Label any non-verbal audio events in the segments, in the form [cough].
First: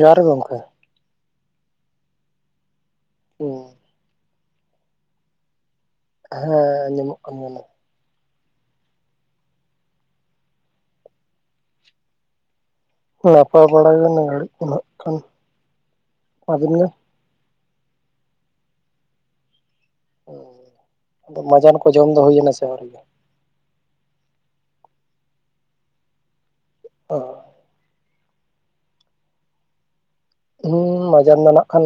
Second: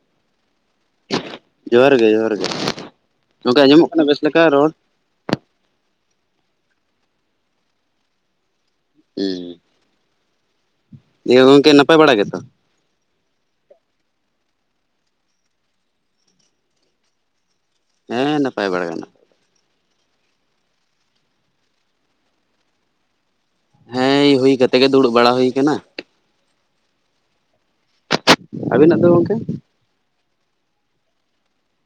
ᱡᱚᱦᱟᱨ ᱜᱮ ᱜᱚᱢᱠᱮ ᱡᱚᱦᱟᱨ ᱜᱮ ᱡᱚᱦᱟᱨ ᱜᱮ ᱜᱚᱢᱠᱮ ᱦᱮᱸ ᱟᱸᱡᱚᱢᱚᱜ ᱠᱟᱱᱟ ᱵᱮᱥ ᱞᱮᱠᱟ ᱨᱚᱲ ᱦᱮᱸ ᱟᱸᱡᱚᱢᱚᱜ ᱠᱟᱱ ᱜᱮᱭᱟ ᱦᱩᱸᱻ ᱤᱭᱮ ᱜᱚᱢᱠᱮ ᱱᱟᱯᱟᱭ ᱵᱟᱲᱟ ᱜᱮᱛᱚ ᱱᱟᱯᱟᱭ ᱵᱟᱲᱟ ᱜᱮ ᱱᱤᱭᱟᱹ ᱜᱷᱟᱹᱲᱤᱡ ᱠᱚ ᱱᱷᱟᱜ ᱠᱷᱟᱱ ᱟᱹᱵᱤᱱ ᱜᱮ ᱦᱮᱸ ᱱᱟᱯᱟᱭ ᱵᱟᱲᱟ ᱜᱮ ᱱᱟᱜ ᱟᱫᱚ ᱢᱟᱡᱟᱱ ᱠᱚ ᱡᱚᱢ ᱫᱚ ᱦᱩᱭ ᱮᱱᱟ ᱥᱮ ᱟᱹᱣᱨᱤᱭᱟ ᱦᱮᱸ ᱮᱭ ᱦᱩᱭ ᱠᱟᱛᱮ ᱜᱮ ᱫᱩᱲᱩᱵ ᱵᱟᱲᱟ ᱦᱩᱭ ᱟᱠᱟᱱᱟ ᱚᱦᱚᱻ ᱟᱹᱵᱤᱱᱟᱜ ᱫᱚ ᱜᱚᱢᱠᱮ ᱦᱮᱸ ᱢᱟᱡᱟᱱ ᱫᱚ ᱱᱷᱟᱜ ᱠᱷᱟᱱ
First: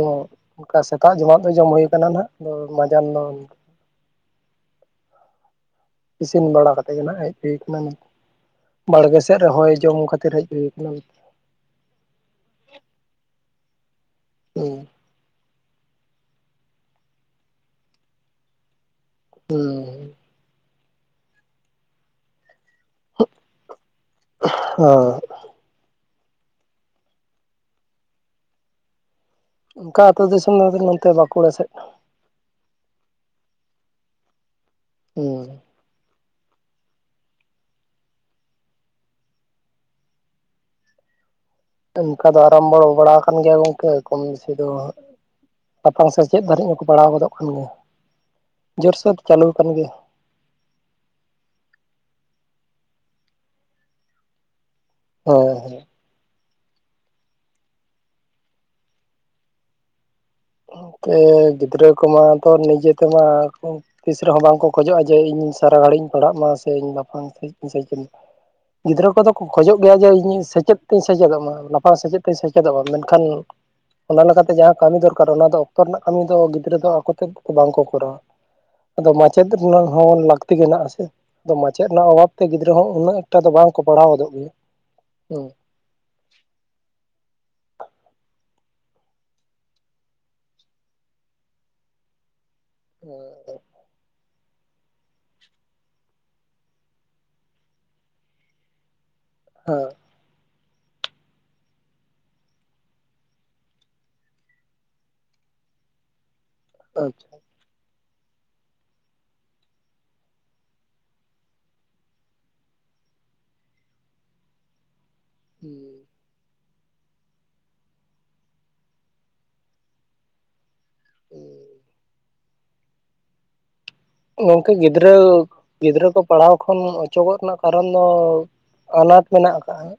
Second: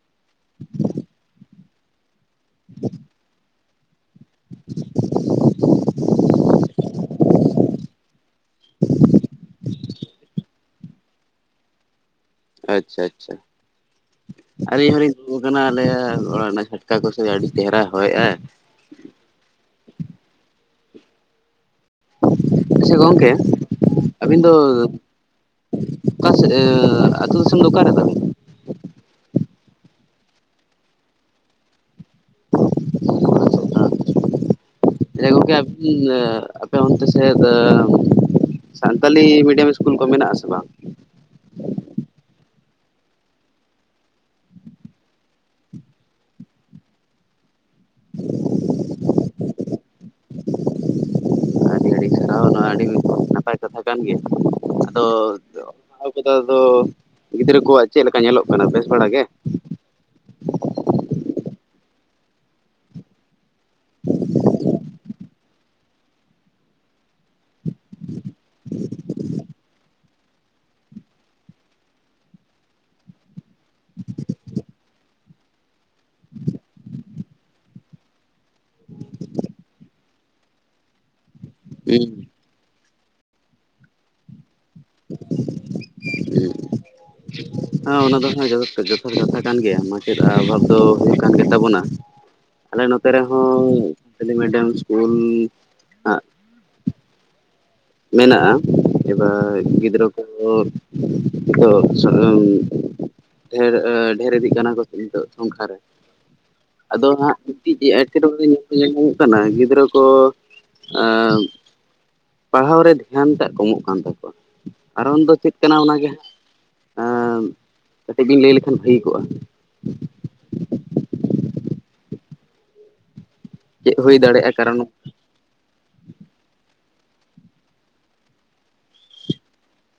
ᱚᱱᱠᱟ ᱥᱮᱛᱟᱜ ᱡᱚᱢᱟᱜ ᱫᱚ ᱡᱚᱢ ᱦᱳᱭ ᱟᱠᱟᱱᱟ ᱱᱷᱟᱜ ᱟᱫᱚ ᱢᱟᱡᱟᱱ ᱫᱚ [inaudible] ᱤᱥᱤᱱ ᱵᱟᱲᱟ ᱠᱟᱛᱮᱜ ᱜᱮ ᱱᱷᱟᱜ ᱦᱮᱡ ᱦᱩᱭ ᱟᱠᱟᱱᱟ ᱵᱟᱲᱜᱮ ᱥᱮᱫ ᱨᱮ ᱦᱚᱭ ᱡᱚᱢ ᱠᱷᱟᱹᱛᱤᱨ ᱦᱮᱡ ᱦᱩᱭ ᱠᱟᱱᱟ ᱟᱪᱪᱷᱟ ᱟᱪᱪᱷᱟ ᱦᱩᱸ ᱟᱹᱞᱤᱧ ᱦᱩᱞᱤᱧ ᱫᱩᱲᱩᱵ ᱠᱟᱱᱟ ᱞᱮ ᱚᱲᱟᱜ ᱨᱮᱱᱟᱜ ᱪᱷᱟᱴᱠᱟ ᱠᱚᱥᱮᱜ ᱟᱹᱰᱤ ᱪᱮᱦᱨᱟ ᱦᱚᱭᱮᱜᱟ ᱦᱩᱸ ᱦᱩᱸ ᱟᱪᱪᱷᱟ ᱜᱚᱢᱠᱮ ᱟᱹᱵᱤᱱ ᱫᱚ ᱦᱮᱸ ᱚᱠᱟ ᱥᱮᱫ, ᱟᱛᱩ ᱫᱤᱥᱚᱢ ᱫᱚ ᱚᱠᱟ ᱨᱮ ᱛᱟᱵᱤᱱ ᱚᱱᱠᱟ ᱟᱛᱳ ᱫᱤᱥᱚᱢ [inaudible] ᱵᱟᱠᱩᱲᱟ ᱥᱮᱫ [inaudible] ᱦᱩᱸ [unintelligible] ᱟᱯᱮ ᱚᱱᱛᱮ ᱥᱮᱫ ᱥᱟᱱᱛᱟᱞᱤ ᱢᱤᱰᱤᱭᱟᱢ ᱤᱥᱠᱩᱞ ᱠᱚ ᱢᱮᱱᱟᱜ ᱟᱥᱮ ᱵᱟᱝ ᱚᱱᱠᱟ ᱫᱚ ᱟᱨᱟᱢᱵᱷᱚ ᱵᱟᱲᱟ ᱟᱠᱟᱱ ᱜᱮᱭᱟ ᱜᱚᱝᱠᱮ ᱠᱚᱢ ᱵᱮᱥᱤ ᱫᱚ, ᱞᱟᱯᱟᱝ ᱥᱮ ᱪᱮᱫ ᱫᱷᱟᱹᱨᱤᱡ ᱦᱚᱸᱠᱚ ᱯᱟᱲᱟᱣ ᱜᱚᱫᱚᱜ ᱠᱟᱱ ᱜᱮᱭᱟ, [unintelligible] ᱥᱳᱨ ᱪᱟᱹᱞᱩᱣᱟ ᱟᱠᱟᱱ ᱜᱮᱭᱟ᱾ ᱟᱹᱰᱤ ᱟᱹᱰᱤ ᱥᱟᱨᱦᱟᱣ ᱱᱚᱣᱟ ᱟᱹᱰᱤ ᱱᱟᱯᱟᱭ ᱠᱟᱛᱷᱟ ᱠᱟᱱ ᱜᱮᱭᱟ᱾ ᱟᱫᱚ ᱦᱮᱸ ᱦᱮᱸ [unintelligible] ᱫᱚ ᱜᱤᱫᱽᱨᱟᱹ ᱠᱚᱣᱟᱜ ᱪᱮᱫ ᱞᱮᱠᱟ ᱧᱮᱞᱚᱜ ᱠᱟᱱᱟ ᱵᱮᱥ ᱵᱟᱲᱟ ᱜᱮ, ᱜᱤᱫᱽᱨᱟᱹ ᱠᱚᱢᱟ ᱛᱚ ᱱᱤᱡᱮ ᱛᱮᱢᱟ ᱛᱤᱥ ᱨᱮᱦᱚᱸ ᱵᱟᱝᱠᱚ ᱠᱷᱚᱡᱚᱜᱼᱟ ᱡᱮ, ᱤᱧ ᱥᱟᱨᱟ ᱜᱷᱟᱹᱲᱤᱡ ᱤᱧ ᱯᱟᱲᱦᱟᱜ ᱢᱟ ᱥᱮ ᱤᱧ ᱵᱟ ᱥᱟᱭᱠᱮᱞ [unintelligible] ᱜᱤᱫᱽᱨᱟᱹ ᱠᱚᱫᱚ ᱠᱚ ᱠᱷᱚᱡᱚᱜ ᱜᱮᱭᱟ ᱡᱮ ᱤᱧ ᱥᱮᱪᱮᱫ ᱛᱤᱧ ᱥᱮᱪᱮᱫᱚᱜ ᱢᱟ ᱞᱟᱯᱷᱟᱝ ᱥᱮᱪᱮᱫ ᱛᱤᱧ ᱥᱮᱪᱮᱫᱚᱜ ᱢᱟ, ᱢᱮᱱᱠᱷᱟᱱ ᱚᱱᱟ ᱞᱮᱠᱟᱛᱮ ᱡᱟᱦᱟᱸ ᱠᱟᱹᱢᱤ ᱫᱚᱨᱠᱟᱨ ᱚᱱᱟ ᱫᱚ ᱚᱠᱛᱚ ᱨᱮᱱᱟᱜ ᱠᱟᱹᱢᱤ ᱫᱚ ᱜᱤᱫᱽᱨᱟᱹ ᱫᱚ ᱟᱠᱚᱛᱮᱫ ᱵᱟᱝ ᱠᱚ ᱠᱚᱨᱟᱣ-ᱟ, ᱟᱫᱚ ᱢᱟᱪᱮᱫ ᱨᱮᱱᱟᱜ ᱦᱚᱸ ᱞᱟᱹᱠᱛᱤ ᱢᱮᱱᱟᱜᱼᱟ ᱟᱥᱮ ᱟᱫᱚ ᱢᱟᱪᱮᱫ ᱨᱮᱱᱟᱜ ᱦᱩᱸ ᱚᱵᱷᱟᱵᱽ ᱛᱮ ᱜᱤᱫᱽᱨᱟᱹ ᱦᱚᱸ ᱩᱱᱟᱹᱜ ᱮᱠᱴᱟ ᱫᱚ ᱵᱟᱝᱠᱚ ᱯᱟᱲᱦᱟᱣ ᱜᱚᱫᱚᱜ ᱜᱮᱭᱟ ᱾ᱦᱩᱸ ᱦᱸ [unintelligible] ᱦᱮᱸ ᱚᱱᱟ ᱫᱚ ᱦᱮᱸ ᱡᱚᱛᱷᱟᱛ ᱠᱟᱛᱷᱟ ᱠᱟᱱ ᱜᱮᱭᱟ, ᱢᱟᱪᱮᱫ ᱚᱵᱷᱟᱵᱽ ᱫᱚ ᱦᱩᱭᱩᱜ ᱠᱟᱱ ᱜᱮ ᱛᱟᱵᱚᱱᱟ᱾ ᱟᱞᱮ ᱱᱚᱛᱮ ᱨᱮᱦᱚᱸ ᱥᱟᱱᱛᱟᱞᱤ ᱢᱤᱰᱤᱭᱟᱢ ᱥᱠᱩᱞ ᱦᱟᱸᱜ ᱢᱮᱱᱟᱜᱼᱟ, ᱮᱵᱟᱨ ᱜᱤᱫᱽᱨᱟᱹ ᱠᱚ [inaudible] ᱰᱷᱮᱨ ᱰᱷᱮᱨ ᱤᱫᱤᱜ ᱠᱟᱱᱟ ᱠᱚ ᱱᱤᱛᱚᱜ ᱥᱚᱝᱠᱷᱟ ᱨᱮ ᱟᱫᱚ ᱟᱪᱪᱷᱟ ᱦᱟᱸᱜ ᱢᱤᱫᱴᱤᱡ ᱨᱮ ᱧᱮᱞ ᱧᱟᱢᱚᱜ ᱠᱟᱱᱟ ᱜᱤᱫᱽᱨᱟᱹ ᱠᱚ ᱟᱸ ᱯᱟᱲᱦᱟᱣ ᱨᱮ ᱫᱷᱮᱭᱟᱱ ᱴᱟᱜ ᱠᱚᱢᱚᱜ ᱠᱟᱱ ᱛᱟᱠᱚᱣᱟ, ᱠᱟᱨᱚᱱ ᱫᱚ ᱪᱮᱫ ᱦᱩᱸ ᱠᱟᱱᱟ ᱚᱱᱟᱜᱮ ᱮ ᱠᱟᱹᱴᱤᱡ ᱵᱮᱱ ᱞᱟᱹᱭ ᱞᱮᱠᱷᱟᱱ ᱵᱷᱟᱹᱜᱤ ᱠᱚᱜᱼᱟ᱾ ᱦᱩᱸ ᱪᱮᱫ ᱦᱩᱭ ᱫᱟᱟᱲ ᱜᱚᱝᱠᱮ ᱜᱤᱫᱽᱨᱟᱹ ᱜᱤᱫᱽᱨᱟᱹ ᱠᱚ ᱯᱟᱲᱦᱟᱣ ᱠᱷᱚᱱ ᱚᱪᱚᱜᱚᱜ ᱨᱮᱱᱟᱜ ᱠᱟᱨᱚᱱ ᱫᱚ ᱟᱱᱟᱴ ᱢᱮᱱᱟᱜ ᱟᱠᱟᱫᱟ,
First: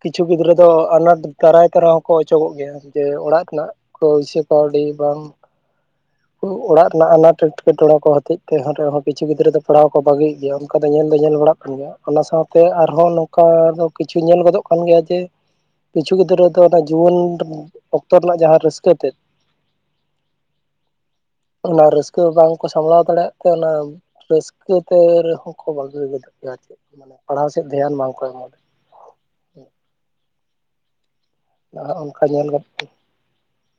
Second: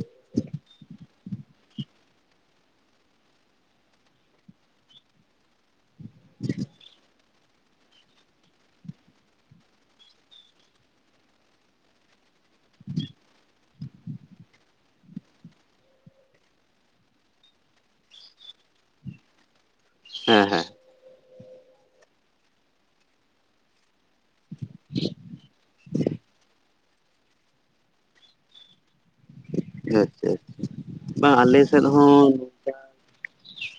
ᱠᱤᱪᱷᱩ ᱜᱤᱫᱽᱨᱟᱹ ᱫᱚ ᱟᱱᱟᱴ ᱫᱟᱨᱟᱭ ᱛᱮ ᱨᱮᱦᱚᱸᱠᱚ ᱚᱪᱚᱜᱚᱜ ᱜᱮᱭᱟ ᱡᱮ ᱚᱲᱟᱜ ᱠᱷᱚᱱᱟᱜ [unintelligible] ᱠᱟᱹᱣᱰᱤ ᱵᱟᱝ [unintelligible] [unintelligible] ᱚᱲᱟᱜ ᱨᱮᱱᱟᱜ ᱟᱱᱟᱴ ᱮᱴᱠᱮᱴᱚᱬᱮ ᱠᱷᱚᱱ ᱦᱚᱛᱮᱫ ᱛᱮ ᱮᱡ ᱛᱮᱦ [unintelligible] [unintelligible] ᱨᱮᱦᱚᱸ ᱠᱤᱪᱷᱩ ᱜᱤᱫᱽᱨᱟᱹ ᱫᱚ ᱯᱟᱲᱦᱟᱣ ᱠᱚ ᱵᱟᱹᱜᱤᱭᱮᱫ ᱜᱮᱭᱟ ᱚᱱᱠᱟ ᱫᱚ ᱧᱮᱞ ᱫᱚ ᱧᱮᱞ ᱵᱟᱲᱟᱜ ᱠᱟᱱ ᱜᱮᱭᱟ᱾ ᱚᱱᱟ ᱥᱟᱶᱛᱮ ᱟᱨᱦᱚᱸ ᱱᱚᱝᱠᱟ ᱫᱚ ᱠᱤᱪᱷᱩ ᱧᱮᱞ ᱜᱚᱫᱚᱜ ᱠᱟᱱ ᱜᱮᱭᱟ ᱡᱮ, ᱠᱤᱪᱷᱩ ᱜᱤᱫᱽᱨᱟᱹ ᱫᱚ ᱚᱱᱟ ᱡᱩᱣᱟᱹᱱ ᱚᱠᱛᱚ ᱨᱮᱱᱟᱜ ᱡᱟᱦᱟᱸ ᱨᱟᱹᱥᱠᱟᱹ ᱛᱮᱫ ᱦᱮᱸ ᱦᱮᱸ ᱚᱱᱟ ᱨᱟᱹᱥᱠᱟᱹ ᱵᱟᱝᱠᱚ ᱥᱟᱸᱢᱵᱷᱟᱲᱟᱣ ᱫᱟᱲᱮᱭᱟᱜ ᱛᱮ ᱚᱱᱟ ᱨᱟᱹᱥᱠᱟᱹ ᱛᱮ ᱨᱮᱦᱚᱸ ᱠᱚ ᱵᱟᱹᱜᱤ ᱜᱚᱫᱚᱜ ᱜᱮᱭᱟ ᱪᱮᱫ ᱢᱟᱱᱮ ᱯᱟᱲᱦᱟᱣ ᱥᱮᱫ ᱫᱷᱮᱭᱟᱱ ᱵᱟᱝᱠᱚ ᱮᱢᱚᱜ-ᱟ᱾ ᱟᱪᱪᱷᱟ ᱟᱪᱪᱷᱟ ᱵᱟᱝ ᱟᱞᱮ ᱥᱮᱫ ᱦᱚᱸ ᱚᱱᱠᱟ ᱧᱮᱞ ᱠᱟᱛᱮ ᱱᱚᱝᱠᱟ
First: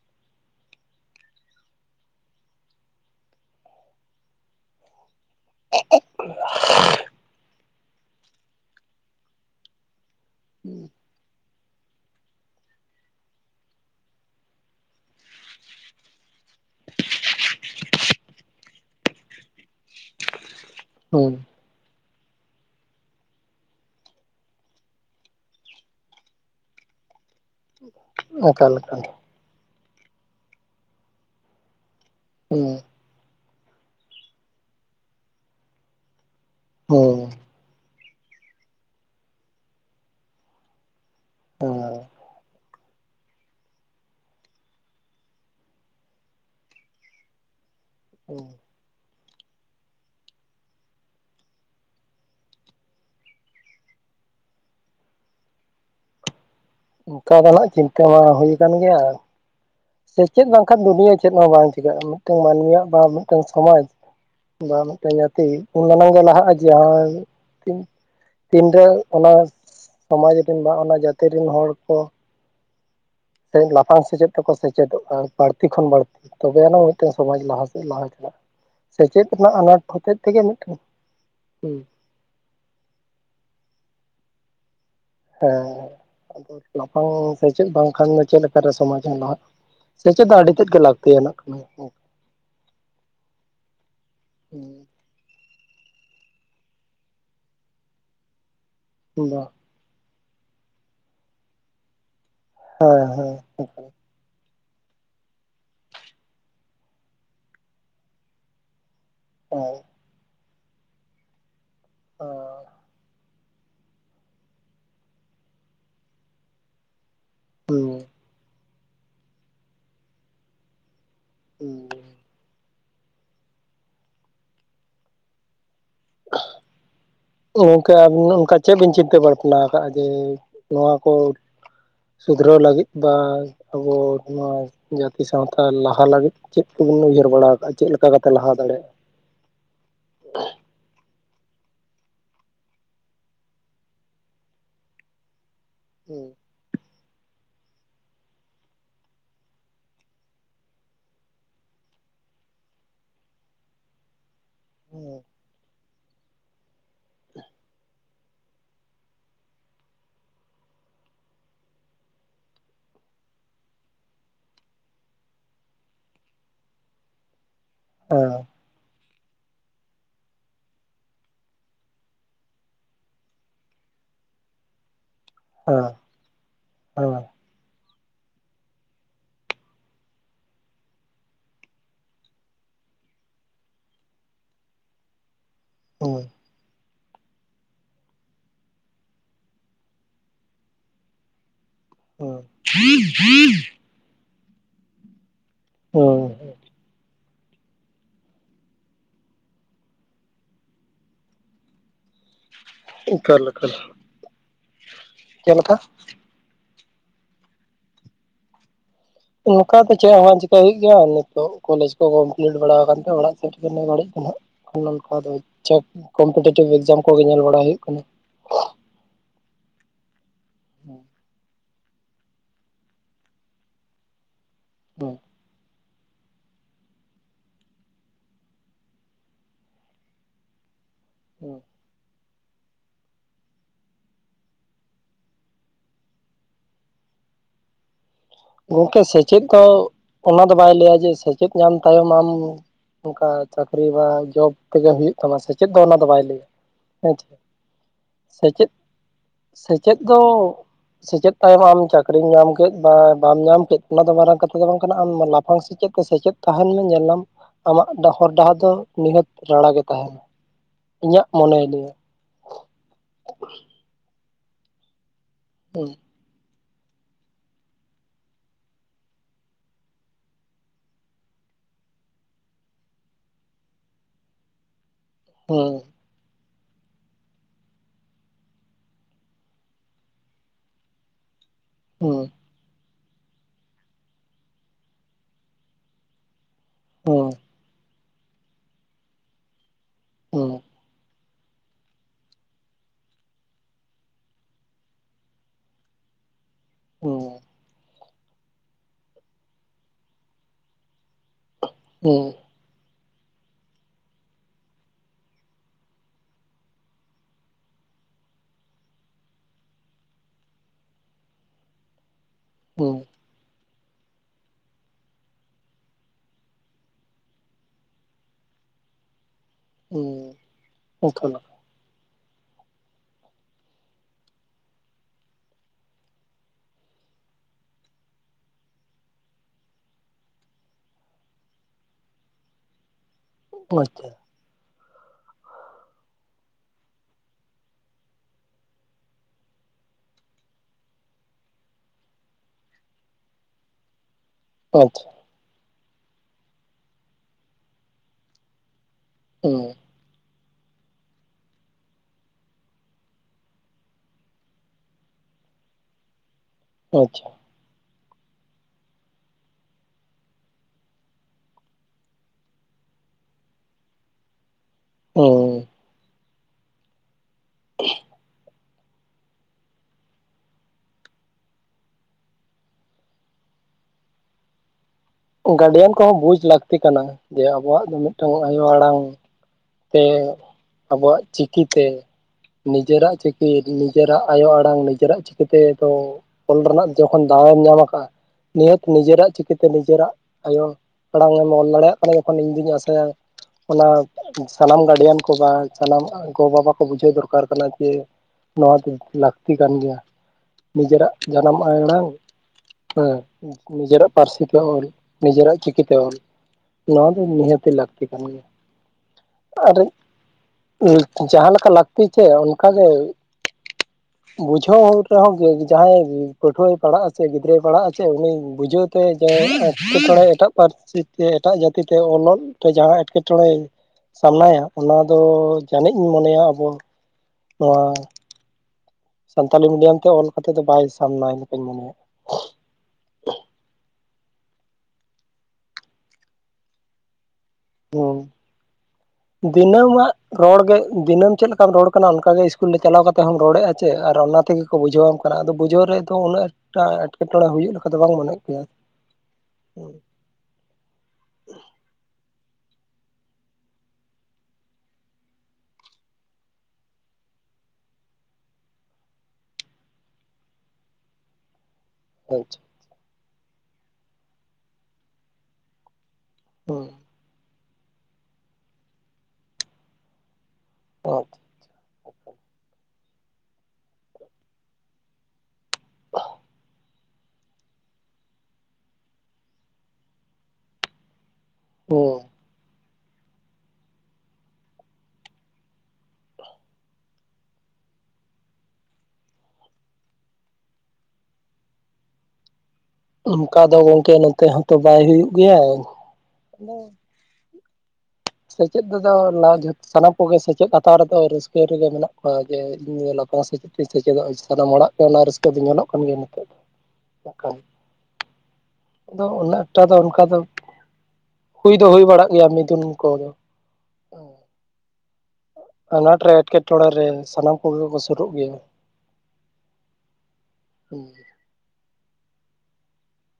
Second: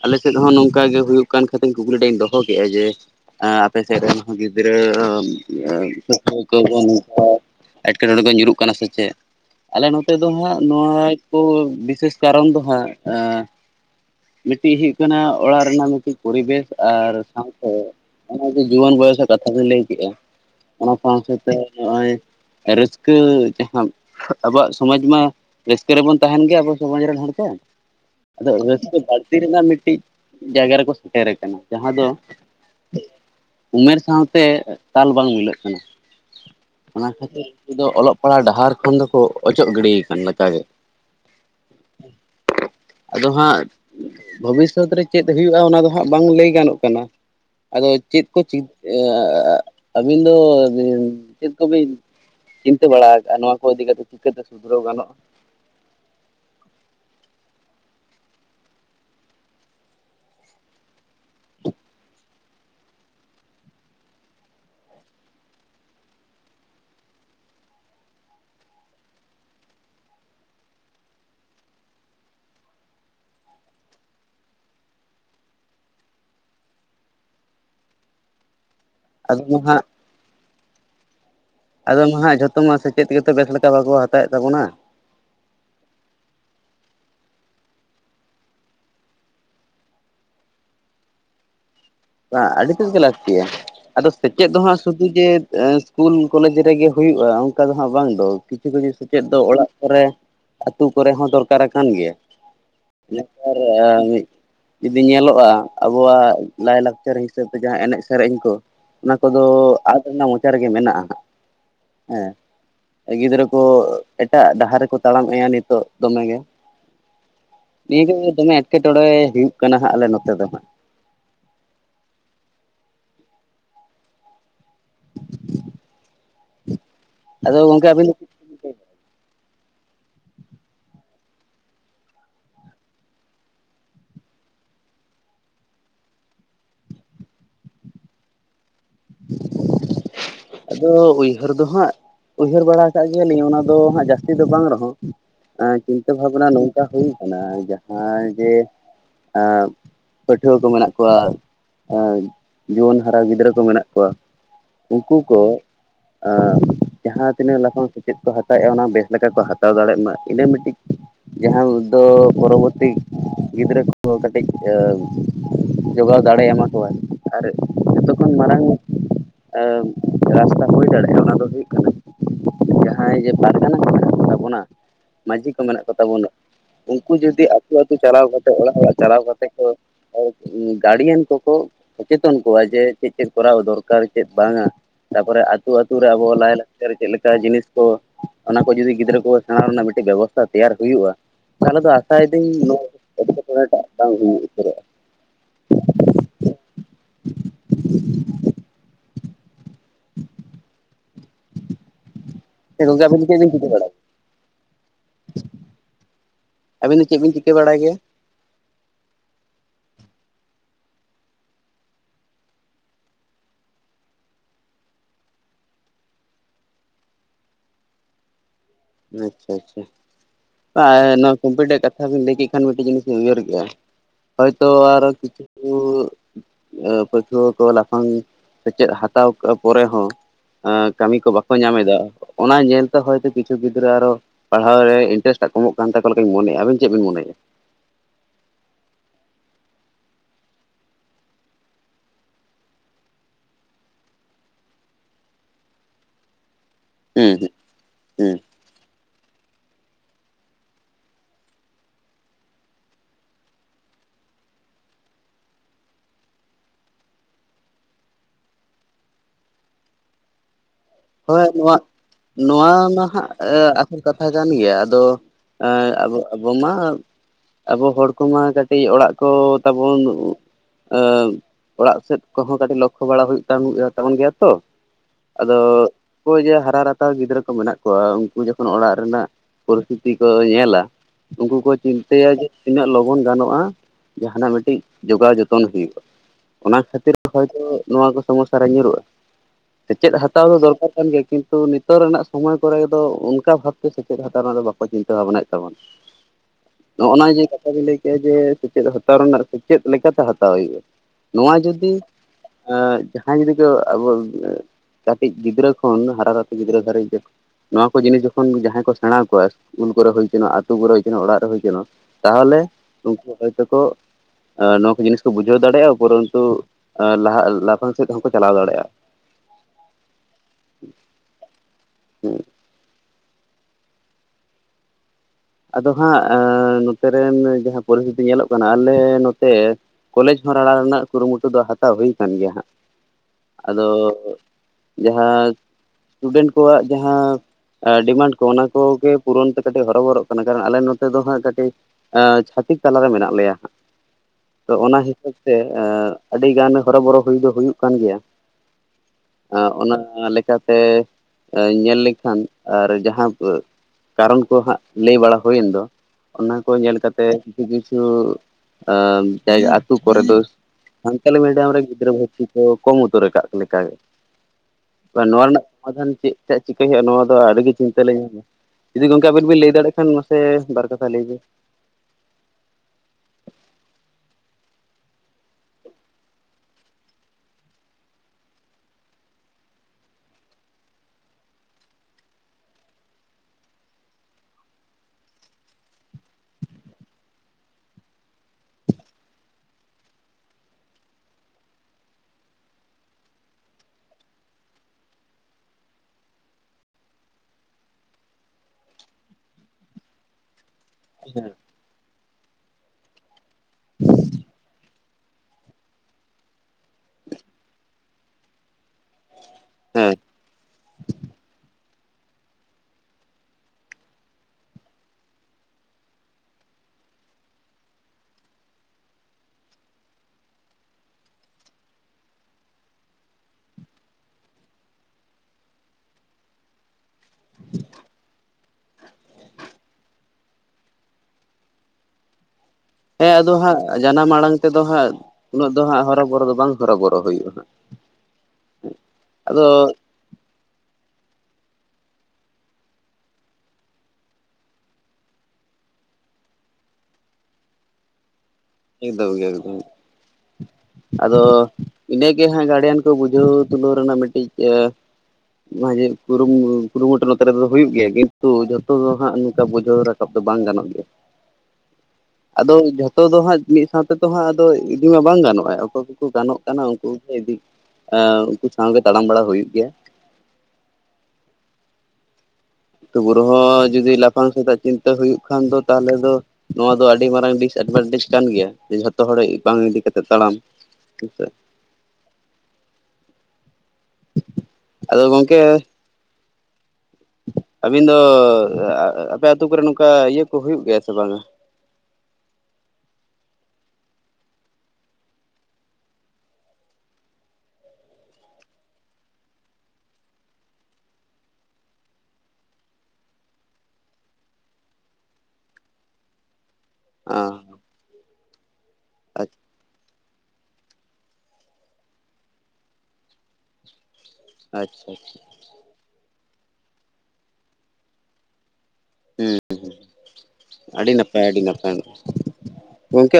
ᱟᱞᱮ ᱥᱮᱫ ᱦᱚᱸ ᱱᱚᱝᱠᱟ ᱜᱮ ᱦᱩᱭᱩᱜ ᱠᱟᱱ ᱠᱷᱟᱹᱛᱤᱨ ᱠᱩᱠᱞᱤ ᱴᱟᱜ ᱤᱧ ᱫᱚᱦᱚ ᱠᱮᱫᱼᱟ ᱡᱮ, ᱟᱯᱮ ᱥᱮᱫ ᱨᱮᱱ ᱦᱚᱸ ᱜᱤᱫᱽᱨᱟᱹ [unintelligible] ᱠᱚ ᱮᱸᱴᱠᱮᱴᱚᱬᱮ ᱠᱚ ᱧᱩᱨᱩᱜ ᱠᱟᱱᱟ ᱥᱮ ᱪᱮᱫ ᱟᱞᱮ ᱱᱚᱛᱮ ᱫᱚ ᱦᱟᱸᱜ ᱱᱚᱣᱟ ᱠᱚ ᱵᱤᱥᱮᱥ ᱠᱟᱨᱚᱱ ᱫᱚ ᱦᱟᱸᱜ ᱢᱤᱫᱴᱮᱱ ᱦᱩᱭᱩᱜ ᱠᱟᱱᱟ ᱚᱲᱟᱜ ᱨᱮᱱᱟᱜ ᱢᱤᱫᱴᱤᱡ ᱯᱚᱨᱤᱵᱮᱥ ᱟᱨ ᱥᱟᱶᱛᱮ ᱚᱱᱟᱫᱚ ᱡᱩᱣᱟᱹᱱ ᱵᱚᱭᱚᱥ ᱟᱜ ᱠᱟᱛᱷᱟ ᱫᱚᱧ ᱞᱟᱹᱭ ᱠᱮᱫᱼᱟ, ᱚᱱᱟ ᱥᱟᱶ ᱦᱩᱸ ᱥᱟᱶᱛᱮ ᱱᱚᱜᱼᱚᱭ ᱨᱟᱹᱥᱠᱟᱹ ᱡᱟᱦᱟᱸ ᱟᱵᱚᱣᱟᱜ ᱥᱚᱢᱟᱡᱽ ᱢᱟ ᱨᱟᱹᱥᱠᱟᱹ ᱨᱮᱵᱚᱱ ᱛᱟᱦᱮᱱ ᱜᱮᱭᱟ ᱟᱵᱚ ᱥᱚᱢᱟᱡᱽ ᱨᱮᱱ ᱦᱚᱲ ᱫ‌ᱚ ᱟᱫᱚ ᱚᱱᱠᱟ ᱞᱮᱠᱟ ᱨᱟᱹᱥᱠᱟᱹ ᱛᱤᱱᱟᱹᱜ ᱜᱟᱱ ᱢᱤᱫᱴᱤᱡ ᱡᱟᱭᱜᱟ ᱨᱮᱠᱚ ᱥᱮᱴᱮᱨ ᱟᱠᱟᱱᱟ ᱡᱟᱦᱟᱸ ᱫᱚ ᱦᱮᱸ ᱩᱢᱮᱨ ᱥᱟᱶᱛᱮ ᱛᱟᱞ ᱵᱟᱝ ᱢᱤᱞᱟᱹᱜ ᱠᱟᱱᱟ, ᱚᱱᱟ ᱦᱩᱸ ᱠᱷᱟᱹᱛᱤᱨ ᱩᱱᱠᱩ ᱫᱚ ᱚᱞᱚᱜ ᱯᱟᱲᱦᱟᱜ ᱰᱟᱦᱟᱨ ᱠᱷᱚᱱ ᱫᱚᱠᱚ ᱚᱪᱚᱜ ᱜᱤᱰᱤ ᱟᱠᱟᱱ ᱞᱮᱠᱟᱜᱮ᱾ ᱦᱮᱸ ᱟᱫᱚ ᱦᱟᱸᱜ ᱵᱷᱚᱵᱤᱥᱥᱚᱛ ᱨᱮ ᱪᱮᱫ ᱦᱩᱭᱩᱜᱼᱟ ᱚᱱᱟ ᱫᱚ ᱦᱟᱸᱜ ᱵᱟᱝ ᱞᱟᱹᱭ ᱜᱟᱱᱚᱜ ᱠᱟᱱᱟ᱾ ᱟᱫᱚ ᱪᱮᱫ ᱠᱚ ᱟᱹᱵᱤᱱ ᱫᱚ ᱪᱮᱫ ᱠᱚᱵᱤᱱ? ᱪᱤᱱᱛᱟᱹ ᱵᱟᱲᱟ ᱟᱠᱟᱜᱼᱟ ᱱᱚᱣᱟ ᱠᱚ ᱤᱫᱤ ᱠᱟᱛᱮ ᱪᱤᱠᱟᱹᱛᱮ ᱥᱩᱫᱷᱨᱟᱹᱣ ᱜᱟᱱᱚᱜᱼᱟ? ᱚᱱᱠᱟ ᱫᱚ ᱱᱟᱜ ᱪᱤᱱᱛᱟᱹ ᱢᱟ ᱦᱩᱭ ᱟᱠᱟᱱ ᱜᱮᱭᱟ᱾ ᱥᱮᱪᱮᱫ ᱵᱟᱝᱠᱷᱟᱱ ᱫᱩᱱᱭᱟᱹ ᱪᱮᱫ ᱦᱚᱸ ᱵᱟᱝ ᱪᱤᱠᱟᱹᱜᱼᱟ᱾ ᱢᱤᱫᱴᱟᱝ ᱢᱟᱹᱱᱢᱤᱭᱟᱜ ᱵᱟ ᱢᱤᱫᱴᱟᱝ ᱥᱚᱢᱟᱡᱽ ᱵᱟ ᱢᱤᱫᱴᱮᱱ ᱡᱟᱛᱤ ᱩᱱ [unintelligible] ᱜᱮ ᱞᱟᱦᱟᱜᱼᱟ ᱡᱟᱦᱟᱸᱭ ᱛᱤᱱᱰᱟᱜ ᱚᱱᱟ ᱥᱚᱢᱟᱡᱽ ᱨᱮᱱ ᱵᱟ ᱚᱱᱟ ᱡᱟᱹᱛᱤ ᱨᱮᱱ ᱦᱚᱲ ᱠᱚ ᱥᱮ ᱞᱟᱯᱷᱟᱝ ᱥᱮᱪᱮᱫ ᱛᱮᱠᱚ ᱥᱮᱪᱮᱫᱚᱜᱼᱟ ᱵᱟᱹᱲᱛᱤ ᱠᱷᱚᱱ ᱵᱟᱹᱲᱛᱤ᱾ ᱛᱚᱵᱮᱭᱟᱱᱟᱝ ᱢᱤᱫᱴᱟᱝ ᱥᱚᱢᱟᱡᱽ ᱞᱟᱦᱟᱥᱮᱫ ᱞᱟᱦᱟ ᱪᱟᱞᱟᱜᱼᱟ᱾ ᱥᱮᱪᱮᱫ ᱟᱫᱚ ᱨᱮᱱᱟᱜ ᱦᱟᱸᱜ ᱟᱱᱟᱴ ᱦᱚᱛᱮᱡ ᱛᱮᱜᱮ ᱢᱤᱫᱴᱟᱝ ᱦᱮ ᱟᱫᱚ ᱢᱟ ᱦᱟᱸᱜ ᱡᱷᱚᱛᱚ ᱢᱟ ᱥᱮᱪᱮᱫ ᱜᱮᱛᱚ ᱵᱮᱥ ᱞᱮᱠᱟ ᱵᱟᱠᱚ ᱦᱟᱛᱟᱣᱮᱫ ᱛᱟᱵᱚᱱᱟ᱾ ᱦᱮᱸ ᱞᱟᱯᱷᱟᱝ ᱥᱮᱪᱮᱫ ᱵᱟᱝᱠᱷᱟᱱ ᱫᱚ ᱪᱮᱫ ᱞᱮᱠᱟᱨᱮ ᱥᱚᱢᱟᱡ ᱦᱚᱸ ᱞᱟᱦᱟᱜᱼᱟ? ᱥᱮᱪᱮᱫ ᱫᱚ ᱟᱹᱰᱤ ᱛᱮᱫ ᱜᱮ ᱞᱟᱹᱠᱛᱤᱭᱟᱱᱟᱜ ᱠᱟᱱᱟ᱾ ᱟᱹᱰᱤᱛᱮᱫ ᱜᱮ ᱞᱟᱠᱛᱤᱭᱟ᱾ ᱟᱫᱚ ᱥᱮᱪᱮᱫ ᱫᱚ ᱦᱟᱸᱜ ᱥᱩᱫᱷᱩ ᱡᱮ ᱥᱠᱩᱞ ᱠᱚᱞᱮᱡᱽ ᱨᱮᱜᱮ ᱦᱩᱭᱩᱜᱼᱟ ᱚᱱᱠᱟ ᱫᱚ ᱦᱟᱸᱜ ᱵᱟᱝ ᱫᱚ ᱠᱤᱪᱷᱩ ᱠᱤᱪᱷᱩ ᱥᱮᱪᱮᱫ ᱫᱚ ᱚᱲᱟᱜ ᱠᱚᱨᱮ ᱟᱹᱛᱩ ᱠᱚᱨᱮ ᱦᱚᱸ ᱫᱚᱨᱠᱟᱨ ᱟᱠᱟᱱ ᱜᱮᱭᱟ᱾ ᱟᱨ ᱢᱤᱫ ᱡᱩᱫᱤ ᱧᱮᱞᱚᱜᱼᱟ ᱟᱵᱚᱣᱟᱜ ᱞᱟᱭ ᱞᱟᱠᱪᱟᱨ ᱦᱤᱥᱟᱹᱵ ᱛᱮ ᱡᱟᱦᱟᱸ ᱮᱱᱮᱡ ᱥᱮᱨᱮᱧ ᱠᱚ ᱚᱱᱟ ᱠᱚᱫᱚ ᱚᱸ ᱟᱫᱚ ᱚᱱᱟ ᱢᱚᱪᱟ ᱨᱮᱜᱮ ᱢᱮᱱᱟᱜᱼᱟ ᱦᱟᱸᱜ ᱜᱤᱫᱽᱨᱟᱹ ᱠᱚ ᱮᱴᱟᱜ ᱰᱟᱦᱟᱨ ᱨᱮᱠᱚ ᱛᱟᱲᱟᱢᱮᱜᱼᱟ ᱱᱤᱛᱚᱜ ᱫᱚᱢᱮ ᱜᱮ ᱱᱤᱭᱟᱹ ᱠᱚ ᱫᱚᱢᱮ ᱮᱴᱠᱮᱴᱚᱬᱮ ᱦᱩᱭᱩᱜ ᱠᱟᱱᱟ ᱦᱟᱸᱜ ᱟᱞᱮ ᱱᱚᱛᱮ ᱫᱚ ᱦᱟᱸᱜ᱾ ᱦᱮᱸ᱾ [inaudible] ᱜᱚᱝᱠᱮ ᱟᱵᱤᱱ ᱚᱱᱠᱟ ᱪᱮ ᱵᱤᱱ ᱪᱤᱱᱛᱟᱹ ᱵᱷᱟᱵᱽᱱᱟ ᱟᱠᱟᱫᱼᱟ ᱡᱮ ᱱᱚᱣᱟ ᱠᱚ ᱥᱩᱫᱷᱨᱟᱹᱣ ᱞᱟᱹᱜᱤᱫ ᱵᱟ ᱟᱵᱚ ᱱᱚᱣᱟ ᱡᱟᱛᱤ ᱥᱟᱶᱛᱟ ᱞᱟᱦᱟ ᱞᱟᱹᱜᱤᱫ ᱪᱮᱫ ᱠᱚᱵᱚᱱ ᱩᱭᱦᱟᱹᱨ ᱵᱟᱲᱟ ᱟᱠᱟᱜᱼᱟ ᱪᱮᱫ ᱞᱮᱠᱟ ᱠᱟᱛᱮ ᱞᱟᱦᱟ ᱫᱟᱲᱮᱭᱟᱜᱼᱟ? [unintelligible] ᱟᱫᱚ ᱩᱭᱦᱟᱹᱨ ᱫᱚ ᱦᱟᱸᱜ ᱩᱭᱦᱟᱹᱨ ᱵᱟᱲᱟ ᱠᱟᱜ ᱜᱮᱭᱟᱞᱤᱧ ᱚᱱᱟ ᱫᱚ ᱦᱟᱸᱜ ᱡᱟᱹᱥᱛᱤ ᱫᱚ ᱵᱟᱝ ᱨᱮᱦᱚᱸ᱾ ᱪᱤᱱᱛᱟᱹ ᱦᱮᱸ ᱵᱷᱟᱵᱱᱟ ᱱᱚᱝᱠᱟ ᱦᱩᱭ ᱠᱟᱱᱟ ᱡᱟᱦᱟᱸ ᱡᱮ ᱮᱸᱜ ᱯᱟᱹᱴᱷᱩᱣᱟᱹ ᱠᱚ ᱢᱮᱱᱟᱜ ᱠᱚᱣᱟ, ᱡᱩᱣᱟᱹᱱ ᱦᱟᱨᱟ ᱜᱤᱫᱽᱨᱟᱹ ᱠᱚ ᱢᱮᱱᱟᱜ ᱠᱚᱣᱟ, ᱩᱱᱠᱩ ᱠᱚ ᱡᱟᱦᱟᱸ ᱛᱤᱱᱟᱹᱜ ᱞᱟᱯᱷᱟᱝ ᱥᱮᱪᱮᱫ ᱠᱚ ᱦᱟᱛᱟᱣᱮᱜᱼᱟ ᱚᱱᱟ ᱵᱮᱥ ᱞᱮᱠᱟ ᱠᱚ ᱦᱟᱛᱟᱣ ᱫᱟᱲᱮᱭᱟᱜ᱾ ᱢᱟ ᱤᱱᱟᱹ ᱢᱤᱫᱴᱤᱡ ᱡᱟᱦᱟᱸ ᱫᱚ ᱯᱚᱨᱚᱵᱚᱨᱛᱤ ᱜᱤᱫᱽᱨᱟᱹ ᱠᱚ ᱠᱟᱹᱴᱤᱡ ᱡᱚᱜᱟᱣ ᱫᱟᱲᱮ ᱮᱢᱟᱠᱚᱣᱟᱭ ᱟᱨ ᱡᱚᱛᱚ ᱠᱷᱚᱱ ᱮᱠᱟᱞ ᱢᱟᱲᱟᱝ ᱨᱟᱥᱛᱟ ᱦᱩᱭ ᱫᱟᱲᱮᱭᱟᱜᱼᱟ ᱚᱱᱟ ᱫᱚ ᱦᱩᱭᱩᱜ ᱠᱟᱱᱟ ᱡᱟᱦᱟᱸᱭ ᱡᱮ ᱯᱟᱨᱜᱟᱱᱟ ᱢᱮᱱᱟᱜ ᱠᱚ ᱛᱟᱵᱚᱱᱟ ᱢᱟᱹᱡᱷᱤ ᱠᱚ ᱢᱮᱱᱟᱜ ᱮᱠᱟᱞ ᱠᱚᱛᱟ ᱵᱚᱱᱟ ᱩᱱᱠᱩ ᱡᱩᱫᱤ ᱟᱹᱛᱩ ᱟᱹᱛᱩ ᱪᱟᱞᱟᱣ ᱠᱟᱛᱮᱜ ᱚᱲᱟᱜ ᱚᱲᱟᱜ ᱪᱟᱞᱟᱣ ᱠᱟᱛᱮᱜ ᱠᱚ ᱟᱨ ᱜᱟᱨᱰᱤᱭᱮᱱ ᱠᱚᱠᱚ ᱥᱚᱪᱮᱛᱚᱱ ᱠᱚᱣᱟ ᱡᱮ ᱪᱮᱫ ᱪᱮᱫ ᱠᱚᱨᱟᱣ ᱫᱚᱨᱠᱟᱨ ᱪᱮᱫ ᱵᱟᱝᱟ᱾ ᱛᱟᱯᱚᱨ ᱟᱹᱛᱩ ᱟᱹᱛᱩ ᱨᱮ ᱟᱵᱚ ᱞᱟᱭ ᱞᱟᱠᱪᱟᱨ ᱪᱮᱫ ᱞᱮᱠᱟ ᱡᱤᱱᱤᱥ ᱠᱚ ᱚᱱᱟ ᱠᱚ ᱡᱩᱫᱤ ᱜᱤᱫᱽᱨᱟᱹ ᱠᱚ ᱥᱮᱬᱟ ᱨᱮᱱᱟᱜ ᱢᱤᱫᱴᱮᱱ ᱵᱮᱵᱚᱥᱛᱟ ᱛᱮᱭᱟᱨ ᱦᱩᱭᱩᱜᱼᱟ᱾ ᱛᱟᱦᱚᱞᱮ ᱫᱚ ᱟᱥᱟᱭᱫᱟᱹᱧ ᱱᱚᱣᱟ ᱮᱴᱠᱮᱴᱚᱬᱮ ᱴᱟᱜ ᱵᱟᱝ ᱦᱩᱭ ᱩᱛᱟᱹᱨᱚᱜᱼᱟ᱾ ᱚᱸ ᱦᱮᱸ ᱜᱚᱢᱠᱮ ᱟᱵᱤᱱ ᱫᱚ ᱪᱮᱫ ᱵᱤᱱ ᱪᱤᱠᱟᱹ ᱵᱟᱲᱟᱭᱟ? [inaudible] ᱪᱮᱫ ᱞᱮᱠᱟ ᱟᱵᱤᱱ ᱫᱚ ᱪᱮᱫ ᱵᱤᱱ ᱪᱤᱠᱟᱹ ᱵᱟᱲᱟᱭ ᱜᱮᱭᱟ? ᱱᱚᱝᱠᱟ ᱫᱚ ᱪᱮᱫ ᱦᱚᱸ ᱵᱟᱝ ᱪᱤᱠᱟᱹᱭ ᱦᱩᱭᱩᱜ ᱜᱮᱭᱟ ᱱᱤᱛᱚᱜ ᱠᱚᱞᱮᱡᱽ ᱠᱚ ᱠᱚᱢᱯᱞᱤᱴ ᱵᱟᱲᱟᱣ ᱠᱟᱱ ᱛᱮ ᱚᱲᱟᱜ ᱥᱮᱫ ᱨᱮᱜᱮ [unintelligible] ᱠᱟᱱᱟᱜ ᱚᱱᱠᱟ ᱫᱚ [unintelligible] ᱠᱚᱢᱯᱤᱴᱮᱴᱤᱵᱷ ᱮᱠᱡᱟᱢ ᱠᱚᱜᱮ ᱧᱮᱞ ᱵᱟᱲᱟ ᱦᱩᱭᱩᱜ ᱠᱟᱱᱟ᱾ ᱟᱪᱪᱷᱟ ᱟᱪᱪᱷᱟ ᱱᱚᱣᱟ ᱠᱚᱢᱯᱮᱴᱤ ᱠᱟᱛᱷᱟ ᱵᱤᱱ ᱞᱟᱹᱭ ᱠᱮᱫ ᱠᱷᱟᱱ ᱢᱤᱫᱴᱮᱱ ᱡᱤᱱᱤᱥ ᱞᱤᱧ ᱩᱭᱦᱟᱹᱨ ᱠᱮᱜᱼᱟ ᱦᱚᱭᱛᱳ ᱟᱨᱚ ᱠᱤᱪᱷᱩ ᱯᱟᱹᱴᱷᱩᱣᱟᱹ ᱠᱚ ᱞᱟᱯᱷᱟᱝ ᱥᱮᱪᱮᱫ ᱦᱟᱛᱟᱣ ᱯᱚᱨᱮ ᱦᱚᱸ ᱠᱟᱹᱢᱤ ᱠᱚ ᱵᱟᱠᱚ ᱧᱟᱢ ᱮᱟ ᱚᱱᱟ ᱧᱮᱞᱛᱮ ᱦᱚᱭᱛ ᱠᱤᱪᱷᱩ ᱠᱤᱪᱷᱩ ᱜᱤᱫᱽᱨᱟᱹ ᱟᱨᱚ ᱯᱟᱲᱦᱟᱣ ᱤᱱᱴᱟᱨᱮᱥᱴᱟᱜ ᱠᱚᱢᱚᱜ ᱠᱟᱱ ᱛᱠᱚ ᱞᱮᱠᱟᱧ ᱢᱚᱱᱮᱜᱼᱟ ᱟᱵᱮᱱ ᱪᱮᱫ ᱵᱮᱱ ᱢᱚᱱᱮᱼᱟ ᱜᱚᱢᱠᱮ ᱥᱮᱪᱮᱫ ᱫᱚ ᱚᱱᱟ ᱫᱚ ᱵᱟᱭ ᱞᱟᱹᱭᱟ ᱡᱮ ᱥᱮᱪᱮᱫ ᱧᱟᱢ ᱛᱟᱭᱚᱢ ᱟᱢ ᱚᱱᱠᱟ ᱪᱟᱹᱠᱨᱤ ᱵᱟ ᱡᱚᱵ ᱛᱮᱜᱮ ᱦᱩᱭᱩᱜ ᱛᱟᱢᱟ ᱥᱮ ᱪᱮᱫ ᱫᱚ ᱚᱱᱟ ᱫᱚ ᱵᱟᱭ ᱞᱟᱹᱭᱟ ᱦᱩᱸ ᱦᱩᱸ [unintelligible] ᱦᱩᱸ ᱥᱮᱪᱮᱫ ᱥᱮᱪᱮᱫ ᱫᱚ ᱥᱮᱪᱮᱫ ᱛᱟᱭᱚᱢ ᱟᱢ ᱪᱟᱹᱠᱨᱤᱢ ᱧᱟᱢ ᱠᱮᱫ ᱵᱟ ᱵᱟᱢ ᱧᱟᱢ ᱠᱮᱫ ᱚᱱᱟ ᱫᱚ ᱢᱟᱨᱟᱝ ᱠᱟᱛᱷᱟ ᱫᱚ ᱵᱟᱝ ᱠᱟᱱᱟ ᱟᱢ ᱞᱟᱯᱷᱟᱝ ᱥᱮᱪᱮᱫ ᱛᱮ ᱥᱮᱪᱮᱫ ᱛᱟᱦᱮᱱ ᱢᱮ ᱧᱮᱞᱞᱟᱢ ᱟᱢᱟᱜ ᱰᱟᱦᱚᱨ ᱦᱚᱨ ᱰᱟᱦᱟᱨ ᱫᱚ ᱱᱤᱦᱟᱹᱛ ᱨᱟᱲᱟᱜ ᱜᱮ ᱛᱟᱦᱮᱱᱟ ᱤᱧᱟᱹᱜ ᱦᱳᱭ ᱢᱚᱱᱮᱭ ᱱᱚᱣᱟ ᱞᱟᱹᱭᱟ ᱱᱚᱣᱟ ᱢᱟ ᱦᱜ ᱟᱠᱥᱚᱞ ᱠᱟᱛᱷᱟ ᱠᱟᱱ ᱜᱮᱭᱟ ᱟᱫᱚ ᱮ ᱦᱩᱸ ᱟᱵᱚ ᱟᱵᱚ ᱢᱟ ᱟᱵᱚ ᱦᱚᱲ ᱠᱚᱢᱟ ᱠᱟᱹᱴᱤᱡ ᱚᱲᱟᱜ ᱠᱚ ᱛᱟᱵᱚᱱ ᱚᱲᱟᱜ ᱥᱮᱫ ᱠᱚᱦᱚᱸ ᱠᱟᱹᱴᱤᱡ ᱞᱚᱠᱠᱷᱚ ᱵᱟᱲᱟ ᱦᱩᱭᱩᱜ ᱦᱩᱭᱩᱜ ᱛᱟᱵᱚᱱ ᱜᱮᱭᱟ ᱛᱚ ᱦᱩᱸ ᱟᱫᱚ ᱚ ᱡᱮ ᱦᱟᱨᱟ ᱨᱟᱛᱟᱣ ᱜᱤᱫᱽᱨᱟᱹ ᱠᱚ ᱢᱮᱱᱟᱜ ᱠᱚᱣᱟ ᱩᱱᱠᱩ ᱡᱚᱠᱷᱚᱱ ᱚᱲᱟᱜ ᱨᱮᱱᱟᱜ ᱯᱚᱨᱤᱥᱛᱷᱤᱛᱤ ᱠᱚ ᱧᱮᱞᱟ ᱩᱱᱠᱩ ᱠᱚᱼᱼ ᱦᱩᱸ ᱪᱤᱱᱛᱟᱹᱭᱟ ᱡᱮ ᱛᱤᱱᱟᱹᱜ ᱞᱚᱜᱚᱱ ᱜᱟᱱᱚᱜᱼᱟ ᱡᱟᱦᱟᱱᱟᱜ ᱢᱤᱫᱴᱤᱡ ᱡᱚᱜᱟᱣ ᱡᱚᱛᱚᱱ ᱦᱩᱭᱩᱜᱼᱟ ᱚᱱᱟ ᱠᱷᱟᱹᱛᱤᱨ ᱦᱩᱸ ᱦᱚᱭᱛᱚ ᱱᱚᱣᱟ ᱠᱚ ᱥᱚᱢᱚᱥᱥᱟ ᱨᱮ ᱧᱩᱨᱩᱜᱼᱟ ᱥᱮ ᱪᱮᱫ ᱦᱟᱛᱟᱣ ᱦᱩᱸ ᱫᱚ ᱫᱚᱨᱠᱟᱨ ᱠᱟᱛᱷᱟ ᱠᱟᱱ ᱜᱮᱭᱟ ᱠᱤᱱᱛᱩ ᱱᱤᱛᱚᱜ ᱨᱮᱱᱟᱜ ᱥᱚᱢᱚᱭ ᱠᱚᱨᱮ ᱫᱚ ᱚᱱᱠᱟ ᱵᱷᱟᱵᱛᱮ ᱥᱮᱪᱮᱫ ᱦᱟᱛᱟᱣ ᱨᱮᱱᱟᱜ ᱫᱚ ᱵᱟᱠᱚ ᱪᱤᱱᱛᱟᱹ ᱵᱷᱟᱱᱟᱭ ᱛᱟᱵᱚᱱᱟ [inaudible] ᱱᱚᱜᱼ ᱦᱩᱸ ᱱᱚᱣᱟ ᱡᱮ ᱠᱟᱛᱷᱟ ᱞᱤᱧ ᱞᱟᱹᱭ ᱠᱮᱫᱮᱜᱼᱟ ᱡᱮ ᱥᱮᱪᱮᱫ ᱦᱟᱛᱟᱣ ᱨᱮᱱᱟᱜ ᱥᱮᱪᱮᱫ ᱞᱮᱠᱟᱛᱮ ᱦᱟᱛᱟᱣ ᱦᱩᱭᱩᱜᱼᱟ ᱱᱚᱣᱟ ᱡᱩᱫᱤ ᱦᱩᱸ ᱡᱟᱦᱟᱸᱭ ᱡᱩᱫᱤ ᱠᱚ ᱟᱵᱚ ᱠᱟᱹᱴᱤᱡ ᱜᱤᱫᱽᱨᱟᱹ ᱠᱚ ᱠᱷᱟᱱ ᱦᱟᱨ [unintelligible] ᱜᱤᱫᱽᱨᱟᱹ ᱫᱷᱷᱟᱨᱟᱭ ᱜᱮ ᱱᱚᱣᱟ ᱠᱚ ᱡᱤᱱᱤᱥ ᱡᱚᱠᱷᱚᱱ ᱡᱟᱦᱟᱸᱭ ᱠᱚ ᱥᱮᱬᱟ ᱠᱚᱣᱟ ᱤᱥᱠᱩᱞ ᱠᱚᱨᱮ ᱦᱩᱭᱪᱚ ᱟᱛ ᱠᱚᱨᱮ ᱦᱩᱭᱪᱮᱱᱚ ᱚᱲᱟᱜ ᱨᱮ ᱦᱩᱭᱪᱮᱱᱚ ᱛᱟᱦᱚᱞᱮ ᱦᱩᱸ ᱦᱚᱭ ᱛ ᱠᱩ ᱱᱚᱣᱟ ᱠᱚ ᱡᱤᱱᱤᱥ ᱠᱚ ᱵᱩᱡᱷᱟᱹᱣ ᱫᱟᱲᱮᱭᱟᱜᱼᱟ ᱩᱯᱚᱨᱚᱱᱛᱛ ᱞᱟᱦᱟ ᱞᱟᱯᱷᱟᱝ ᱥᱮᱫ ᱦᱚᱸᱠᱚ ᱪᱟᱞᱟᱣ ᱫᱟᱲᱮᱭᱟᱜᱼᱟ [unintelligible] ᱚᱱᱠᱟᱱᱟᱜ [unintelligible] ᱟᱫᱚ ᱦᱟᱸᱜ ᱱᱚᱛᱮ ᱨᱮᱱ ᱡᱟᱦᱟᱸ ᱯᱚᱨᱤᱥᱛᱷᱤᱛᱤ ᱧᱮᱞᱚᱜ ᱠᱟᱱᱟ ᱟᱞᱮ ᱱᱚᱛᱮ ᱠᱚᱞᱮᱡᱽ ᱦᱚᱸ ᱨᱟᱲᱟ ᱨᱮᱱᱟᱜ ᱠᱩᱨᱩᱢᱩᱴᱩ ᱫᱚ ᱦᱟᱛᱟᱣ ᱦᱩᱭ ᱟᱠ ᱜᱮᱭᱟ ᱦᱟᱸᱜ ᱟᱫᱚ ᱟᱪᱪᱷᱟ ᱡᱟᱦᱟᱸ ᱥᱴᱩᱰᱮᱱᱴ ᱠᱚᱣᱟᱜ ᱡᱟᱦᱟᱸ ᱰᱤᱢᱟᱱᱰ ᱠᱚ ᱚᱱᱟ ᱠᱚᱜᱮ ᱯᱩᱨᱚᱱ ᱛᱮ ᱠᱟᱹᱴᱤᱡ ᱦᱚᱨᱚᱵᱚᱨᱚᱜ ᱠᱟᱨᱚᱱ ᱟᱞᱮ ᱱᱚᱛᱮ ᱫᱚ ᱦᱟᱸᱜ ᱠᱟᱹᱴᱤᱡ ᱪᱷᱟᱛᱤᱠ ᱛᱟᱞᱟᱨᱮ ᱢᱮᱱᱟᱜ ᱞᱮᱭᱟ ᱛᱚ ᱚᱱᱟ ᱟᱪᱪᱷᱟ ᱦᱤᱥᱟᱹᱵ ᱛᱮ ᱟᱹᱰᱤᱜᱟᱱ ᱦᱚᱨᱚᱵᱚᱨᱚ ᱦᱩᱭ ᱫᱚ ᱦᱩᱭᱩᱜ ᱠᱟᱱ ᱜᱮᱭᱟ ᱦᱩᱸ ᱚᱱᱟ ᱞᱮᱠᱟᱛᱮ ᱧᱮᱞ ᱞᱮᱠᱷᱟᱱ ᱟᱨ ᱡᱟᱦᱟᱸ ᱠᱟᱨᱚᱱ ᱠᱚ ᱦᱟᱸᱜ ᱞᱟᱹᱭ ᱵᱟᱲᱟ ᱦᱩᱭᱮᱱ ᱫᱚ ᱚᱱᱟ ᱠᱚ ᱧᱮᱞ ᱟᱪᱪᱷᱟ ᱠᱟᱛᱮᱜ ᱠᱤᱪᱩ ᱠᱤᱪᱩ ᱟ ᱡᱟᱭᱜᱟ ᱟᱹᱛᱩ ᱠᱚᱨᱮ ᱫᱚ ᱥᱟᱱᱛᱟᱞᱤ ᱢᱤᱰᱤᱭᱟᱢ ᱨᱮ ᱜᱤᱫᱽᱨᱟᱹ ᱵᱷᱟᱹᱨᱛᱤ ᱠᱚ ᱠᱚᱢ ᱩᱛᱟᱹᱨ ᱟᱠᱟᱫ ᱞᱮᱠᱟᱜ ᱱᱚᱣᱟ ᱨᱮᱱᱟᱜ ᱦᱩᱸ ᱥᱚᱢᱟᱫᱷᱟᱱ ᱪᱮᱫ ᱪᱮᱫ ᱪᱤᱠᱟᱹᱭ ᱦᱩᱭᱩᱜᱼᱟ ᱱᱚᱣᱟ ᱫᱚ ᱟᱹᱰᱤᱜᱮ ᱪᱤᱱᱛᱟᱹ ᱞᱮ ᱧᱟᱢᱟ ᱡᱩᱫᱤ ᱜᱚᱝᱠᱮ ᱟᱵᱤᱱ ᱵᱤᱱ ᱞᱟᱹᱭ ᱫᱟᱲᱮᱭᱟᱜ ᱠᱷᱟᱱ ᱢᱟᱥᱮ ᱵᱟᱨ ᱠᱟᱛᱷᱟ ᱞᱟᱹᱭᱵᱮᱱ ᱜᱟᱨᱰᱤᱭᱟᱱ ᱠᱚᱦᱚᱸ ᱵᱩᱡᱽ ᱞᱟᱹᱠᱛᱤ ᱠᱟᱱᱟ ᱡᱮ ᱟᱵᱚᱣᱟᱜ ᱫᱚ ᱢᱤᱫᱴᱟᱝ ᱟᱭᱳ ᱟᱲᱟᱝ ᱛᱮ ᱟᱵᱚᱣᱟᱜ ᱪᱤᱠᱤᱛᱮ, ᱱᱤᱡᱮᱨᱟᱜ ᱪᱤᱠᱤ ᱱᱤᱡᱮᱨᱟᱜ ᱟᱭᱳ ᱟᱲᱟᱝ ᱱᱤᱡᱮᱨᱟᱜ ᱪᱤᱠᱤᱛᱮ ᱫᱚ, ᱚᱞ ᱨᱮᱱᱟᱜ ᱡᱚᱠᱷᱚᱱ ᱫᱟᱣᱮᱢ ᱧᱟᱢ ᱟᱠᱟᱟᱜᱼᱟ, ᱱᱤᱦᱟᱹᱛ ᱱᱤᱡᱮᱨᱟᱜ ᱪᱤᱠᱤᱛᱮ ᱱᱤᱡᱮᱨᱟᱜ ᱟᱭᱳ ᱟᱲᱟᱝᱢ ᱚᱞ ᱫᱟᱲᱮᱭᱟᱜ ᱠᱟᱱᱟ ᱡᱚᱠᱷᱚᱱ ᱤᱧ ᱫᱩᱧ ᱟᱥᱟᱭᱟ ᱚᱱᱟ ᱥᱟᱱᱟᱢ ᱜᱟᱨᱰᱤᱭᱟᱱ ᱠᱚ ᱵᱟ ᱥᱟᱱᱟᱢ ᱜᱚ ᱵᱟᱵᱟ ᱠᱚ ᱵᱩᱡᱷᱟᱹᱣ ᱫᱚᱨᱠᱟᱨ ᱠᱟᱱᱟ ᱡᱮ, ᱱᱚᱣᱟ ᱫᱚ ᱞᱟᱹᱠᱛᱤ ᱠᱟᱱ ᱜᱮᱭᱟ ᱱᱤᱡᱮᱨᱟᱜ ᱡᱟᱱᱟᱢ ᱟᱲᱟᱝ ᱦᱮᱸ ᱱᱤᱡᱮᱨᱟᱜ ᱯᱟᱹᱨᱥᱤ ᱛᱮ ᱚᱞ ᱱᱤᱡᱮᱨᱟᱜ ᱪᱤᱠᱤᱛᱮ ᱚᱞ, ᱱᱚᱣᱟ ᱫᱚ ᱱᱤᱦᱟᱹᱛᱤ ᱞᱟᱹᱠᱛᱤ ᱠᱟᱱ ᱜᱮᱭᱟ᱾ ᱟᱨ ᱦᱮᱸ ᱡᱟᱦᱟᱸ ᱞᱮᱠᱟ ᱞᱟᱹᱠᱛᱤ ᱪᱮ ᱚᱱᱠᱟᱜᱮ, [inaudible] ᱵᱩᱡᱷᱟᱹᱣ ᱨᱮᱦᱚᱸ ᱡᱟᱦᱟᱸᱭ ᱯᱟᱹᱴᱷᱩᱣᱟᱹᱭ ᱯᱟᱲᱦᱟᱜᱼᱟᱪᱮ ᱜᱤᱫᱽᱨᱟᱹᱭ ᱯᱟᱲᱦᱟᱜᱼᱟᱪᱮ ᱩᱱᱤ ᱵᱩᱡᱷᱟᱹᱣ, ᱛᱮ ᱮᱴᱠᱮᱴᱚᱬᱮ ᱮᱴᱟᱜ ᱯᱟᱹᱨᱥᱤ ᱛᱮ ᱮᱴᱟᱜ ᱡᱟᱹᱛᱤ ᱛᱮ ᱚᱞᱚᱜ ᱛᱮ ᱡᱟᱦᱟᱸ ᱮᱴᱠᱮᱴᱚᱬᱮ ᱥᱟᱢᱱᱟᱭᱟ, ᱚᱱᱟ ᱫᱚ ᱡᱟᱹᱱᱤᱡ ᱤᱧ ᱢᱚᱱᱮᱭᱟ ᱟᱵᱚ ᱱᱚᱣᱟ ᱥᱟᱱᱛᱟᱞᱤ ᱢᱤᱰᱤᱭᱟᱢ ᱛᱮ ᱚᱞ ᱠᱟᱛᱮᱫ ᱫᱚ ᱵᱟᱭ ᱥᱟᱢᱱᱟᱭ ᱤᱹᱠᱟᱧ ᱢᱚᱱᱮᱭᱟ᱾ ᱦᱮᱸ ᱟᱫᱚ ᱦᱟᱸᱜ ᱡᱟᱱᱟᱢ ᱟᱲᱟᱝ ᱛᱮᱫᱚ ᱦᱟᱸᱜ ᱩᱱᱟᱹᱜ ᱫᱚ ᱦᱟᱸᱜ ᱦᱚᱨᱚ ᱵᱚᱨᱚ ᱫᱚ ᱵᱟᱝ ᱦᱚᱨᱚᱵᱚᱨᱚ ᱦᱩᱭᱩᱜᱼᱟ ᱦᱟᱸᱜ᱾ ᱦᱮᱸ ᱟᱫᱚ ᱫᱤᱱᱟᱹᱢᱟᱜ ᱨᱚᱲ ᱜᱮ ᱫᱤᱱᱟᱹᱢ ᱪᱮᱫ ᱞᱮᱠᱟᱢ ᱨᱚᱲ ᱠᱟᱱᱟ ᱚᱱᱠᱟᱜᱮ ᱤᱥᱠᱩᱞ ᱨᱮ ᱪᱟᱞᱟᱣ ᱠᱟᱛᱮ ᱦᱚᱢ ᱨᱚᱲᱮᱫᱼᱟ ᱥᱮᱪᱮ ᱟᱨ ᱚᱱᱟ ᱛᱮᱜᱮ, ᱵᱩᱡᱷᱟᱹᱣᱟᱢ ᱠᱟᱱᱟ ᱟᱫᱚ ᱵᱩᱡᱷᱟᱹᱣ ᱨᱮ ᱫᱚ ᱩᱱᱟᱹᱜ ᱮᱴᱟ ᱮᱴᱠᱮᱴᱚᱬᱮ ᱦᱩᱭᱩᱜ ᱞᱮᱠᱟ ᱫᱚ ᱵᱟᱝ ᱢᱮᱱᱮᱜ ᱜᱮᱭᱟ᱾ [unintelligible] ᱟᱫᱚ ᱤᱱᱟᱹᱜᱮ ᱦᱟᱸᱜ ᱜᱟᱨᱰᱭᱟᱱ ᱠᱚ ᱵᱩᱡᱷᱟᱹᱣ ᱛᱩᱞᱟᱹᱣ ᱨᱮᱱᱟᱜ ᱢᱤᱫᱴᱤᱡ, ᱵᱷᱟᱜᱮ ᱠᱩᱨᱩᱢᱩᱴᱩ ᱱᱚᱛᱮ ᱨᱮᱫᱚ ᱦᱩᱭᱩᱜ ᱜᱮᱭᱟ ᱠᱤᱱᱛᱩ ᱡᱷᱚᱛᱚ ᱫᱚ ᱦᱟᱸᱜ ᱱᱚᱝᱠᱟ ᱵᱩᱡᱷᱟᱹᱣ ᱨᱮ ᱫᱚ ᱵᱟᱝ ᱜᱟᱱᱚᱜ ᱜᱮᱭᱟ᱾ ᱟᱪᱪᱷᱟ ᱟᱫᱚ ᱡᱷᱚᱛᱚ ᱫᱚ ᱦᱟᱸᱜ ᱢᱤᱫ ᱥᱟᱶᱛᱮ ᱫᱚ ᱦᱟᱸᱜ ᱟᱫᱚ ᱤᱫᱤ ᱢᱟ ᱵᱟᱝ ᱜᱟᱱᱚᱜᱼᱟ ᱚᱠᱚᱭ ᱠᱚᱠᱚ ᱜᱟᱱᱚᱜ ᱦᱩᱸ ᱠᱟᱱᱟ ᱩᱱᱠᱩ, ᱤᱫᱤ ᱩᱱᱠᱩ ᱥᱟᱶᱜᱮ ᱛᱟᱲᱟᱢ ᱵᱟᱲᱟ ᱦᱩᱭᱩᱜ ᱜᱮᱭᱟ᱾ [unintelligible] ᱛᱚᱵᱩᱱᱨᱮᱦᱚ ᱡᱩᱫᱤ ᱞᱟᱯᱷᱟᱝ ᱥᱮᱫᱟᱜ ᱪᱤᱱᱛᱟᱹ ᱦᱩᱭᱩᱜ ᱠᱷᱟᱱ ᱫᱚ ᱛᱟᱦᱚᱞᱮ ᱫᱚ, ᱱᱚᱣᱟ ᱫᱚ ᱟᱹᱰᱤ ᱢᱟᱨᱟᱝ ᱰᱤᱥ ᱮᱰᱵᱷᱟᱱᱴᱮᱡᱽ ᱠᱟᱱ ᱜᱮᱭᱟ ᱡᱷᱚᱛᱚ ᱦᱚᱲ ᱵᱟᱝ ᱤᱫᱤ ᱠᱟᱛᱮᱫ ᱛᱟᱲᱟᱢ, ᱦᱮᱸᱥᱮ [unintelligible] ᱟᱫᱚ ᱜᱚᱢᱠᱮ ᱟᱹᱵᱤᱱ ᱫᱚ ᱟᱯᱮ ᱟᱹᱛᱩ ᱠᱚᱨᱮ ᱱᱚᱝᱠᱟ ᱤᱭᱟᱹ ᱠᱚ ᱦᱩᱭᱩᱜ ᱜᱮᱭᱟ ᱥᱮ ᱵᱟᱝᱟ? ᱚᱱᱠᱟ ᱫᱚ ᱜᱚᱝᱠᱮ ᱱᱚᱛᱮ ᱦᱚᱸᱛᱚ ᱵᱟᱭ ᱦᱩᱭᱩᱜ ᱜᱮᱭᱟᱭ᱾ ᱥᱮᱪᱮᱫ ᱛᱮᱫᱚ ᱥᱟᱱᱟᱢ ᱠᱚᱜᱮ ᱥᱮᱪᱮᱫ ᱦᱟᱛᱟᱣ ᱨᱮᱫᱚ ᱨᱟᱹᱥᱠᱟᱹ ᱨᱮᱜᱮ ᱢᱮᱱᱟᱜ ᱠᱚᱣᱟ ᱡᱮ, ᱤᱧ ᱧᱮᱞᱚᱜ ᱠᱟᱱᱟ ᱥᱮᱪᱮᱫ ᱛᱮᱧ ᱥᱮᱪᱮᱫᱚᱜᱼᱟ ᱥᱟᱱᱟᱢ ᱦᱚᱲᱟᱜ ᱜᱮ ᱚᱱᱟ ᱨᱟᱹᱥᱠᱟᱹ ᱫᱚ ᱧᱮᱞᱚᱜ ᱠᱟᱱ ᱜᱮᱭᱟ ᱱᱤᱛᱚᱜ ᱫᱚ, ᱚ ᱟᱫᱚ ᱟᱪᱪᱷᱟ ᱩᱱᱟᱹᱜ ᱮᱠᱴᱟ ᱫᱚ ᱚᱱᱠᱟ ᱫᱚ ᱦᱩᱭ ᱫᱚ ᱦᱩᱭ ᱵᱟᱲᱟᱜ ᱜᱮᱭᱟ ᱢᱤᱫᱩᱱ ᱠᱚᱫᱚ᱾ ᱟᱪᱪᱷᱟ ᱟᱪᱪᱷᱟ ᱟᱱᱟᱴᱨᱮ ᱮᱴᱠᱮᱴᱚᱬᱮ ᱨᱮ ᱥᱟᱱᱟᱢ ᱠᱚᱜᱮ ᱠᱚ ᱥᱩᱨᱩᱜ ᱜᱮᱭᱟ᱾ ᱦᱩᱸ ᱦᱩᱸ ᱦᱩᱸ ᱟᱹᱰᱤ ᱱᱟᱯᱟᱭ ᱟᱹᱰᱤ ᱱᱟᱯᱟᱭ ᱜᱚᱢᱠᱮ